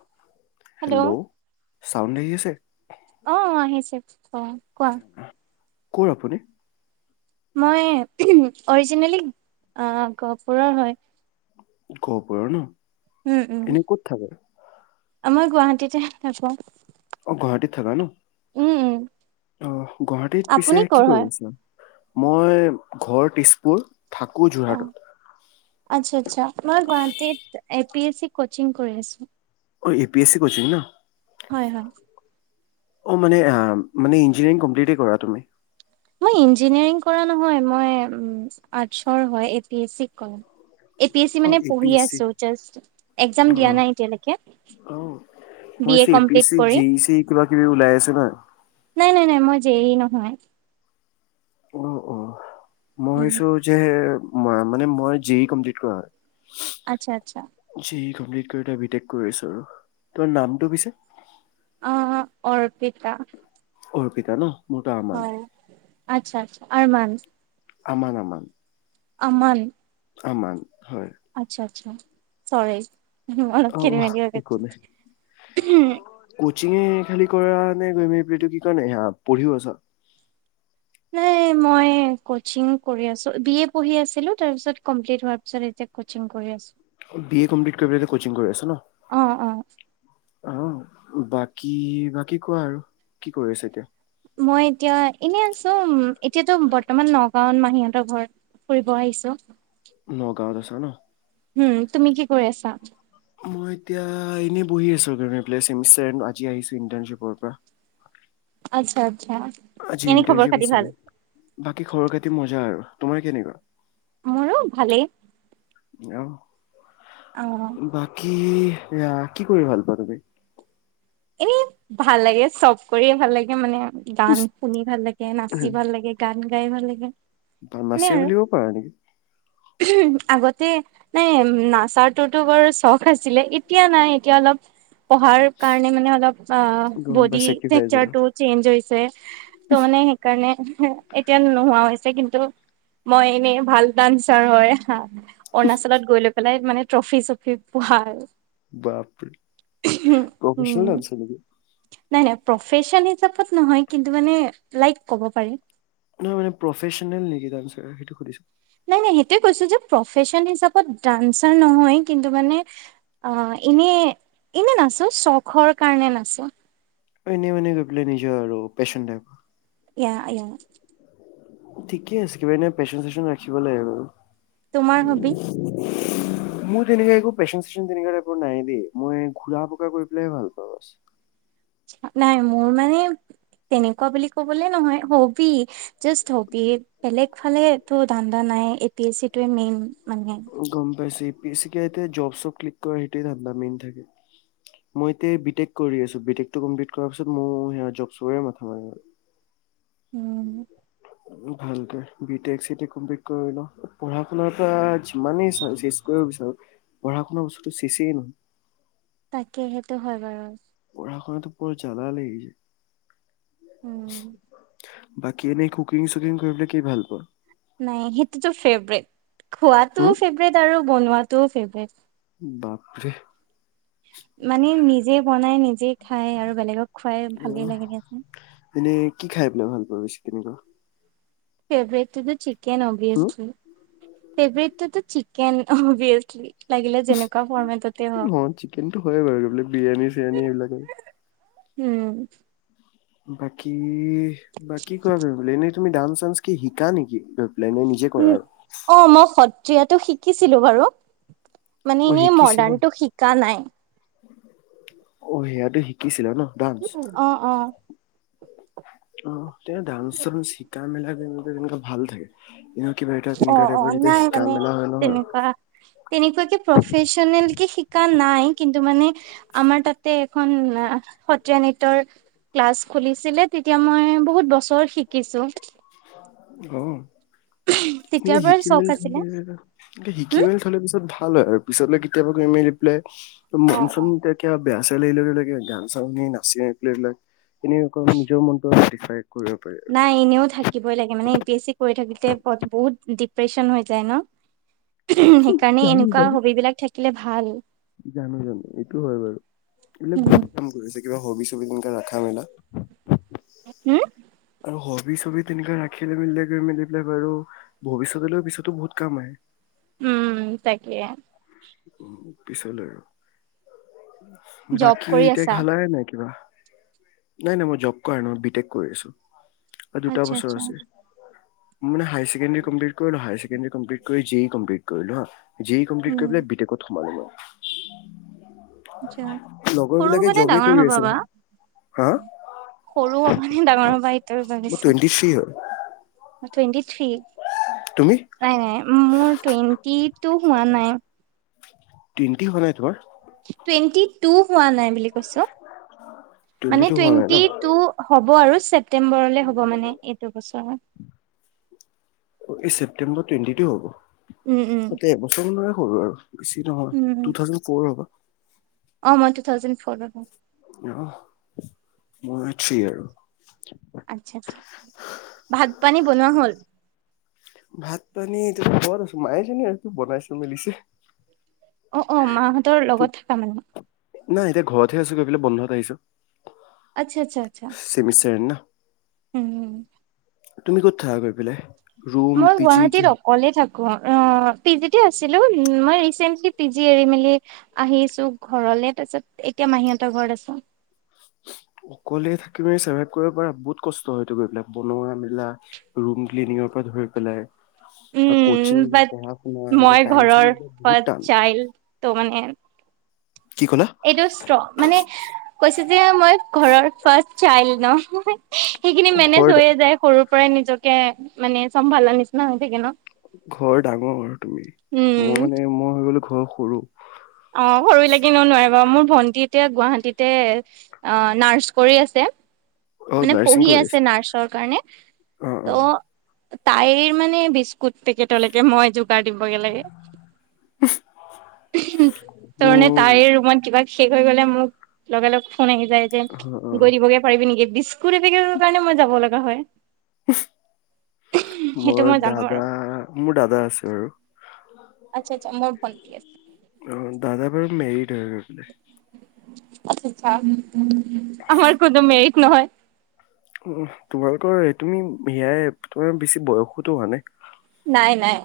[inaudible] Hello চন্ড আহি আছে? অ আহিছে অ'। কোৱা। ক'ত আপুনি? মই অৰিজিনেলি অ' গহপুৰৰ হয়। গহপুৰৰ নেকি? এনেই ক'ত থাকে? আ মই গুৱাহাটীতে থাকো। অ' গুৱাহাটীত থাকা ন? উম, উ। অ', গুৱাহাটীত পিছে কি কৰি হয় আছা? মই, ঘৰ তেজপুৰ। থাকো অ, যোৰহাটত আচ্ছা আচ্ছা, মই গুৱাহাটীত পি এছ চি কচিং কৰি আছো। অ', A P S C coaching ন? হয় হয় অ', মানে, মানে ইঞ্জিনিয়াৰিং কমপ্লিটেই কৰা তুমি। মই ইঞ্জিনিয়েৰিং কৰা নহয়, মই আৰ্টছৰ হয়, এ পি এছ চি কৰিম। এ পি এছ চি অ মানে এ পি পঢ়ি এছ চি আছোঁ জাষ্ট, এক্সাম অ দিয়া নাই এতিয়ালেকে, অ অ, মই বি এ ভাবিছোঁ পি এছ কমপ্লিট চি কৰি। জে ই চি কিবা কিবি ওলাই আছে ন নাই, নাই, নাই, মই যে ই ই নহয়। অ', অ'। মই উম ভাবিছোঁ যে মই মানে মই, জে ই কমপ্লিট কৰা হয়। আচ্ছা আচ্ছা। জে ই কমপ্লিট কৰি এতিয়া বি তেক কৰি আছোঁ আৰু। তোমাৰ নামটো পিছে? অ', অ', অৰ্পিতা। অৰ্পিতা ন'? মোৰতো আমান হয়, আচ্ছা আচ্ছা, আৰ্মান। আমান, আমান। অমন। আমান হয় আচ্ছা আচ্ছা চৰে উ মন অ খেলি মেলি হয় একো উম। কিঙ খালি কৰা নে গৈ ম এইটো কি কাৰ নে স পঢ়িও আছ? এই মই কোচিং কৰি আছো, বি এ পঢ়ি আছিলো, তাৰপিছত এতিয়া কমপ্লিত হোৱা পিছত এতিয়া কোচিং কৰি আছো। অ' বি এ কমপ্লিট কৰি কচিং কৰি আছা ন? অ অ আহ বাকী বাকী কোৱা আৰু কি কৰি আছে এতিয়া? মই এতিয়া এনে আছো এতিয়াতো বৰ্তমান নগাঁওত মাহীহঁতৰ ঘৰত ফুৰিব আহিছো। নগাঁওত আছা ন? উম, তুমি কি কৰি আছা? মই এতিয়া এনেই বহি আছো, [unintelligible] আজি আহিছে ইণ্টাৰ্ণশিপ পৰা। আচ্ছা। আচ্ছা আজি এনে খবৰ ইণৰ্টানশ্বিপ খাতি ভাল আছিলে। বাকী খৰৰ খাতি মজা আৰু। তোমাৰ কেনেকুৱা? মোৰো ভালেই। আহ। আহ। কি, কি কৰি ভাল পোৱা তুমি? এনেই ভাল লাগে, চব কৰিয়ে ভাল লাগে মানে। গান শুনি ভাল লাগে, নাচি ভাল লাগে, গান গাই ভাল লাগে ব নাচিয় বুলিব পাৰা নেকি উ আগতে নাই নাচাৰটোতো বৰ চখ আছিলে এতিয়া নাই এতিয়া অলপ পঢ়াৰ কাৰণ এনেই মনেই অলপ গম পাই বডি চেক্ৰিফাইচ আৰু োৰটো [unintelligible] চেঞ্জ হৈছে ত' মানে সেইকাৰণে এতিয়া নোহোৱা হৈছে কিন্তু মই এনেই ভাল ডান্সাৰ হয় হা অৰুণাচলত গৈ লৈ পেলাই মানে ট্ৰফি চফি পোৱা আৰু বাপৰি ভষ্ণু চলি [unintelligible] প্ৰফেছন হিচাপত নহয় কিন্তু মানে লাইক কব পাৰি নহয় মানে, প্ৰফেশ্যনেল নেকি ডাঞ্চাৰ সেইটো সুধিছো। নাই, নাই সেইটোৱে কৈছোঁ যে প্ৰফেশ্যন হিচাপত ডান্সাৰ নহয়। কিন্তু মানে আ এনেই, এনেই নাচো, চখৰ কাৰণে নাচো। ঐ এনেই মানে গৈ পেলাই নিজৰ আৰু পেশচন টাইপ। ইয়া, ইয়া। ঠিকে আছে। কিবা এনে পেশ্যন চেশ্যন ৰাখিব লাগে বাৰু। তোমাৰ হবি? মোৰ তেনেকা একো পেশ্যন-চেচন তেনেকা টাইপৰ নাই দেই। মই ঘূৰা-পকা কৰি পেলাইহে ভাল পাওঁ বছ। নাই মোৰ মানে তেনেকুৱা বুলি ক'বলে নহয়, হ'বি যাষ্ট হ'বি বেলেগ ফালে টো ধান্দা নাই। এ পি এছি টোৱে মেইন মানে গম পাইছেই বেছিকে এতিয়া জব চব ক্লিক কৰি সেটোৱে ধন্দা মেইন থাকে। মই এতিয়া বি টেক কৰি আছো। বি টেক টো কমপ্লিট কৰা পিছত মইও সেয়া জব চবৰে মাথা মাৰিম আৰু উম। ভালকে B tech C tech complete কৰি লওঁ। পঢ়া-শুনাতো আৰু যিমানেই চেচ কৰিব বিচাৰো, পঢ়া-শুনা বস্তুটো চেছে নহয়। তাকে সেইটো হয় বাৰু ঘৰতো বৰ জালা লাগিছে। উম। বাকী এনেই কুকিং চুকিং কৰিবলে কি ভাল পোৱা? নাই, সেইটোতো ফেভৰেট। হম খোৱাটোও ফেভৰেট আৰু বনোৱাটোও ফেভৰেট। বাপৰে [unintelligible] মানে নিজে বনাই নিজে খাই আৰু বেলেগক খুৱাই ভালেই লাগে দিয়াচোন। এনে কি খাই পেলাই ভাল পোৱা বেছি তেনেকুৱা? কেভেটিবিট চিপ কেন অভিয়াছলি। ফেভৰেটটোতো চিকেন অভিয়েছলি অ, চিকেনটো হয় বাৰু এই বিলাক বিৰিয়ানী চিৰিয়ানী এইবিলাক। উম। বাকী ই বা কি কোৱা বোলে এনেই? তুমি ডান্স চান্স কি শিকা নেকি? পেলাই নে নিজে কৰা উম, আৰু অ' মই সত ত্ৰীয়াটো শিকিছিলো বাৰু অ মানে এনেই শিকিছিলা মডাৰ্ণতটো শিকা নাই। অ', সেইয়াতে শিকিছিলা ন? ডান্স অ, অ, অ' এতিয়া ডান্স-চাঞ্চ শিকা মেলা [unintelligible] ভাল থাকে। এনেও কিবা এটা অ, তেনেকুৱা অ, টাইপৰ যেতিয়া নাই শিকা মানে মেলা হয় নহয় তেনেকুৱা তেনেকুৱাকে প্ৰফেচেনেল কি শিকা নাই, কিন্তু মানে, আমাৰ তাতে এখন সত্ৰীয়া নৃত্যৰ ক্লাছ খুলিছিলে, তেতিয়া মই বহুত বছৰ শিক শিকিছো। এ, তেতিয়াৰ পৰাই শিকি চখ মেলি আছিলে থলে এ শিকি হম মেলি থলে পিছত ভাল হয় আৰু। পিছলৈ কেতিয়াবা [unintelligible] [unintelligible] অ অ বেয়া [unintelligible] গান-চান শুনি নাচি [unintelligible] নিজৰ মনতো [unintelligible] কৰিব পাৰি আৰু। নাই এনেও থাকিবই লাগে, মানে এ পি এছ চি কৰি থাকিতে বহুত ডিপ্ৰেচন হৈ যায় ন'? সেইকাৰণে জানো এনেকুৱা বাৰু হবি বিলাক থাক থাকিলে ভাল। জানো জানো এইটো হ'য় বাৰু, এইবিলাক উম। [unintelligible] কাম কৰিছে। কিবা হবি-ছবি তেনেকে ৰখা মেলা। হম আৰু হবি ছবি তেনেককাা ৰাখিলে মিলিলে গৈ মেলি পেলাই বাৰু ভৱিষ্যতেলৈ পিছতো বহুত কাম আহে উম তাকে উ পিছলৈ আৰু জব বাকী কৰি এতিয়া আছা? ঘালাইে নাই কিবা নাই নাই মই জব কৰা নহয় বি টেক কৰি আছো আৰু দুটা আচ্ছা, বছৰ আচ্ছা, আছে মানে হাই ছেকেডম্ট কৰিলোছেমট কৰি ইম কৰিলো যি কমপ্লিট উম, কৰিলে ত সোমালো ম আচ্ছা। লগৰ সৰু বিলাকে হ'বা নে জবেই ডাঙৰ কৰি হ'বা আছিল বা? হা সৰু হ'বা নে ডাঙৰ হ'বা সটোোৱ মোৰ জাবিছো টুৱেণ্টি থ্ৰী হয়। টুৱেণ্টি থ্ৰী তুমি? নাই নাই মোৰ টুৱেন্টি টো হোৱা নাই তিনিটি হোৱা নাই তোমাৰ টুৱেণ্টি টু হোৱা নাই বুলি কৈছ টুৱেণ্টি মানে টু হোৱা নাই ন? টুৱেন্টি টু হ'ব আৰু সাত ছেপ্টেম্বৰলে হ'ব মানে এইটো বছৰ পে্বৰ ুৱেটি ু হব ততে বচন্ সৰু আৰু বেছি নহয় উম। তুথাউজেণ্ড ফ'ৰ হ'ব। অ মই টু থাউজেণ্ড ফৌৰ হয়। অ মই থ্ৰী আৰু আচ্ছা আছা। ভাত পানী বনোৱা হল? ভাত পানী ত ঘৰত মাই জনে আৰু বনাইছ মেলিছে। অ অ মাহঁতৰ লগত থকা মানে। নাই এতিয়া ঘৰতহে আছো গৈ পেলাই বন্ধত আহিছো। আচ্ছা আচ্ছা আচ্ছা এণ্ড না। হম। তুমি ক'ত থাকা গৈ পেলাই ৰুম, মই পি জি কি গুৱাহাটীত অকলে থাকো অ পিজি তে আছিলো মই ৰিচেন্টলি পি জি এৰি মেলি আহিছো ঘৰলে তাৰ পিছত এতিয়া মাহীতৰ ঘৰত আছো। অকলে থাকি মেলি চাৰ্ভাইভ কৰিব পাৰা বহুত কষ্ট হয়তটো গৈ পেলাই বনোৱা মেলা ৰুম ক্লিনিঙৰ পৰা ধৰি পেলাই আৰু উম কচিং বাট পঢ়া শুনা মই এ টাইম চ ঘৰৰ বহুত ফাৰ্ষ্ট টান চাইল্ড ত' মানে কি ক'লা এইটো স্ত্ৰ, মানে কৈছোঁ দিয়া মই ঘৰৰ ফাৰ্ষ্ট চাইল্ড ন সেইখিনি অ ঘৰ মেনেজ ডা- হৈয়েই যায়। সৰু প্ৰায়েই নিজকে, মানে, চম্ভালাৰ নিচিনা হৈ থাকে, ন? ঘৰৰ ডাঙৰ আৰু, তুমি, উম মই, মানে, মই হৈ গ'লোঁ ঘৰৰ সৰু অ', সৰু লাগি, ন? নোৱাৰে বাৰু মোৰ ভণ্টি এতিয়া গুৱাহাটীতেই, অ', নাৰ্চ কৰি আছে। অ মানে, নাৰ্ছিং পঢ়ি কৰি আছে, আছো নাৰ্চৰ কাৰণে, অ অ ত' তাইৰ, মানে, বিস্কুট পেকেটলৈকে, মই যো গাৰ দিবগে লাগে। তাৰ, মানে, মোৰ তাইৰ ৰুমত কিবা শেষ হৈ গ'লে, মোক লগে-লগে ফোন আহি যায় যে। অ অ গৈ দিবগে পাৰিবি নেকি? বিস্কুট এটাৰ কাৰণেও, মই যাব লগা হয় সেইটো মোৰ মই জানো আৰু। দাদা, মোৰ দাদা আছে, আৰু আচ্ছা, আচ্ছা। মোৰ ভণ্টী আছে। অ', দাদা বাৰু মেৰিড হৈ গৈছে। আচ্ছা আমাৰ কোনো মেৰিড নহয় উহ। তোমালোকৰ, তুমি, সেয়াই, তোমাৰ বেছি বয়সোতো হোৱা নাই? নাই, নাই।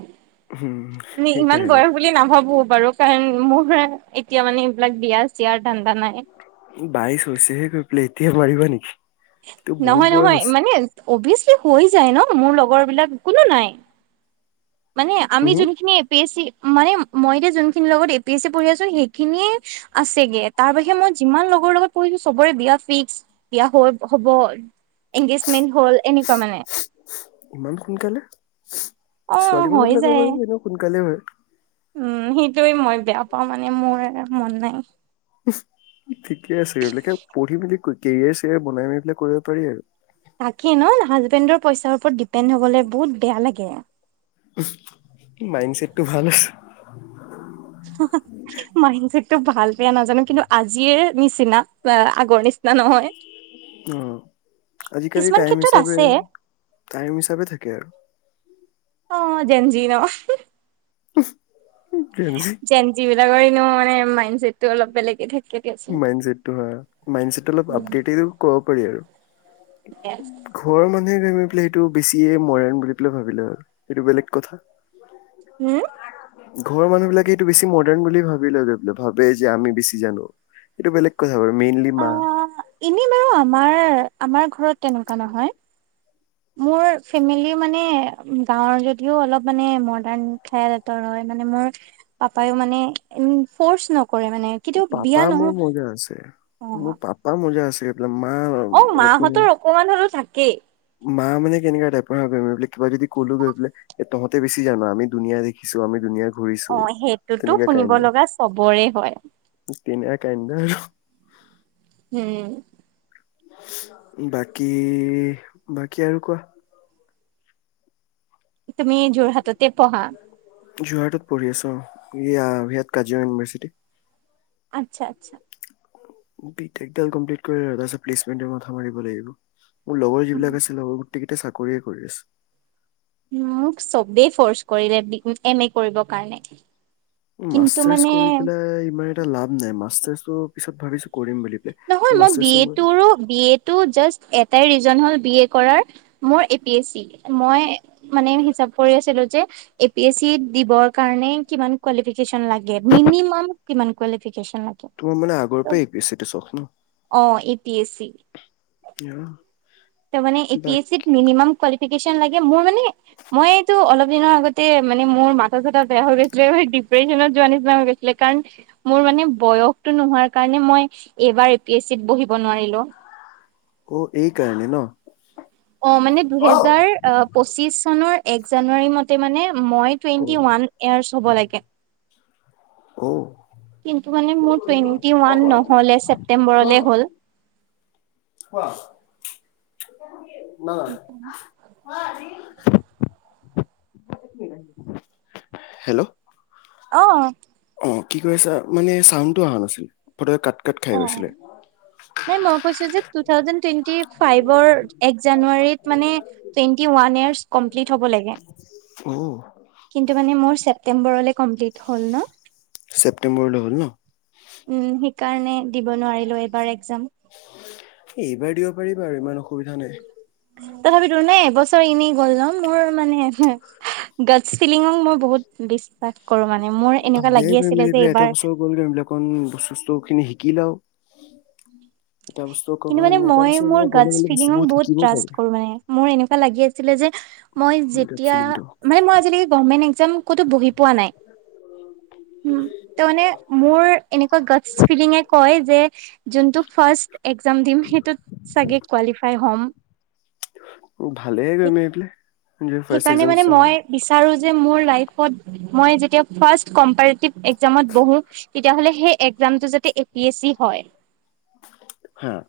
উম আমি ইমান সেইকাৰণে বয়স বুলি নাভাবোঁ বাৰু কাৰণ মোৰ এতিয়া, মানে, এইবিলাক বিয়াৰ চিয়াৰ ধান্দা নাই। বাইশ হৈছেহে গৈ পেলাই। এতিয়া মাৰিবা নেকি? তোৰ বহুত নহয়, বয়স নহয়। হৈছে মানে, অভ্যাসলি হৈ যায়, ন? মোৰ লগৰবিলাক কোনো নাই মানে, আমি হম হম যোনখিনি এ পি এছ ছি মানে, মই এতিয়া যোনখিনিৰ লগত এ পি এছ ছি পঢ়ি আছোঁ, সেইখিনি আছেগে। তাৰ বাহিৰে, মই যিমান লগৰ লগত পঢ়িছোঁ, চবৰে বিয়া ফিক্স, বিয়া হৈ হ'ব, এনগেজমেণ্ট হ'ল, এনেকুৱা, মানে ইমান সোনকালে অ ছোৱালী হৈ মানুহবিলাকৰ যায় বাৰু, এনেওঁ সোনকালেই হয়। উম, সেইটোৱেই মই বেয়া অ', মানে, মোৰ মন নাই [inaudible] ঠিকে আছে, [unintelligible] পঢ়ি মেলি কৰি কেৰিয়াৰ চেৰিয়াৰ বনাই মেলি পেলাই কৰিব পাৰি আৰু। তাকে ন', হাজবেণ্ডৰ পইচাৰ ওপৰত ডিপেণ্ড হবলৈ বহুত বেয়া লাগে। মাইণ্ডছেটটো ভাল আছে। মাইণ্ডছেট ভাল বেয়া নাজানো। কিন্তু আজিয়ে নিচিনা, আগৰ নিচিনা নহয়। অ', আজিকালিৰ কিছুমান টাইম ক্ষেত্ৰত হিচাপে, আছে টাইম হিচাপে থাকে অ আৰু। ন [inaudible] জেনজি বিলাকৰ ম মানে, মাইণ্ডছেটটো অলপ বেলেগে থাকে। দিয়াচোন। মাইণ্ডছেটটো হয়, মাইণ্ডছেটটো অলপ আপডেট ক'ব পাৰি আৰু। ঘৰ মানুহে [unintelligible] সেইটো বেছিয়ে মডেৰ্ণ বুলি পেলাই ভাবি লয় আৰু, ইেইটো বেলেগ কথা। উম ঘৰৰ মানুহ বিলাকে এইটো বেছি মডাৰ্ণ বুলি ভাবি ললে, ভাবে যে আমি বেছি জানো। এইটো বেলেগ কথা। বাৰু মেইনলি মা অ' এনেই বাৰু আমাৰ আমাৰ ঘৰত তেনেকুৱা নহয়। মোৰ ফেমিলি মানে গাঁৱৰ যদিও অলপ মানে মডাৰণ ঠাইতৰ হয় মানে মোৰ পাপায়ো মানে ফৰ্চ নক পাপা মোৰ মজা আছে, মোৰ অ' পাপা মজা আছে। গৈ পেলাই মা অ' অলপ মানে মাহঁতৰ অকমান হলেও থাকেই। মা মানে কেনেকা টাইপৰ গমো কিবা যদি ক'লো গৈ পোলে তহতে বেছি জান আমি দুুনীয়া দেখিছো আমি দুুনীয়া ঘূৰিছো। অ, সেইটোতো তেনেকা শুনিব লগা চবৰে হয়। তিনে কাইড উম। বাকী-বাকী আৰু কোৱা? তুমি যোৰহাটতে পঢ়া। যোৰহাটত পঢ়ি আছো অ ইয়াত কাজিয়ঙা ইউনিভাৰ্চিটি। আচ্ছা-আচ্ছা, বি টেক দাল কম্প্লেত কৰি লওঁ তাৰছত প্লেৰ মথা মাৰিব লাগিব। মোৰ লগৰ উম, যিবিলাক আছিল লগ গোটেই চা কৰিয়ে কৰি আছে। মোক চবেই ফৰ্চ কৰিলে এম এ কৰিবৰ কাৰণে। কিন্তু মাষ্টাচ মানে কৰি পেলাই ইমান এটা লাভ নাই, মাষ্টাচ ত' পিছত ভাবিছো কৰিম বুলি। নহয় পেলাই। মই বি মাষ্টাৰ্চটো এ তো বি এতটো জাষ্ট এটাই ৰিজন হ'ল। বি এ কৰা মই এপি এছ চি মানে হিচাপ কৰি আছিলো যে এপি এছচি দিবৰ কাৰণে কিমান কোলিফিকেশ্যন লাগে মিনিমাম কিমান কোলিফিকেশ্য। তোমাৰ মানে আগৰ পৰাই এপি এছ চি টো চখ্ ন। অ এ পি এছচি আহ [unintelligible] ত' মান এ পি এছ চিত মিনিমাম ক কোলিফিকেশ্যন লাগে মোৰ মানে মই এইটো অলপ দিনৰ আগতে মোৰ মাথা চাথা বেয়া হৈ গৈছিলে। ডিপ্ৰেছনত যোৱাৰ নিচিনা হৈ গৈছিলে কাৰণ মোৰ মানে বয়স টো নোহোৱাৰ কাৰণে মই এই বাৰ এ পি এছ চিত বহিব নোৱাৰিলোঁ। অ', এই কাৰনে ন। অ', মানে দুহেজাৰ অ, পঁচিশ চনৰ এক জানুৱাৰী মতে মানে মই টুৱেন্টি ওৱান ইয়াৰ্চ হ'ব লাগে। অ'। কিন্তু মানে মোৰ টুৱেন্টি ওৱান নহ'লে ছেপ্তেম্বৰলে হ'ল। হ [unintelligible] [unintelligible] হেল্ল' অ', অ' কি কছা মানে চাউটো অহা নাছিল ফটকে কাত অ', অ-অ, হেই মই কৈছিলো যে তুথাওজেন তুৱেন্তী ফাইভ ৰ এক জানুৱাৰী ট মানে টুৱেন্টি ওৱান ইয়াৰ্ছ কমপ্লিট হব লাগে। অ', কিন্তু মানে মোৰ চে ছেপ্টেম্বৰলৈ কমপ্লিট হ'ল ন। ছেপ্তেম্বৰলৈ হ'ল ন উম, সেইকাৰণে দিব নোৱাৰিলো। বাৰ এক্সাম। এইবাৰ দিব পাৰিবা আৰু ইমান অসুবিধা নাই। তথাপিতো নে এবছৰ এনেই গ'ল ন মোৰ মানে গ ফিলিঙক মই বহুত বিশ্বাস কৰো মানে। মোৰ এনেকুৱা ভালে লাগি গৈ আছিলে মেলি যে পোলে এটা এইবাৰ বছৰ গ'ল গৈবলাকন বস্তু ষষ্টো খিনি শিকি লও। কিন্তু মানে এটা মই বস্তু মোৰ এনেকে গ'লে গটছ গ'লে বস্তু ফিলিঙু বহুত শিকিবও ট্ৰাষ্ট পাৰি কৰো মানে মোৰ এনেকুৱা লাগি আছিলে যে মই দেট যেতিয়া ফিলিংটো মানে মই আজিলৈকে গভৰ্ণমেণ্ট এক্সাম কতো বহি পোৱা নাই উম, ত এনেমুৰ এনেকুৱা গটচ ফিলিঙে কৈ। কৈ যে যোনটো ফাৰ্ষ্ট একজাম দিম সেইটোত চাগে কোৱালিফাই হ'ম। ভালে গ ম প ফাৰ সেইকাৰণে এক কত মই যেতিয়া ফাৰ্ষ্ট কম্পেৰতিভ এক্সামত বহু তেতিয়াহলে হেই এক্সমটো যাতে এ পি এছ চি হয়। হাহ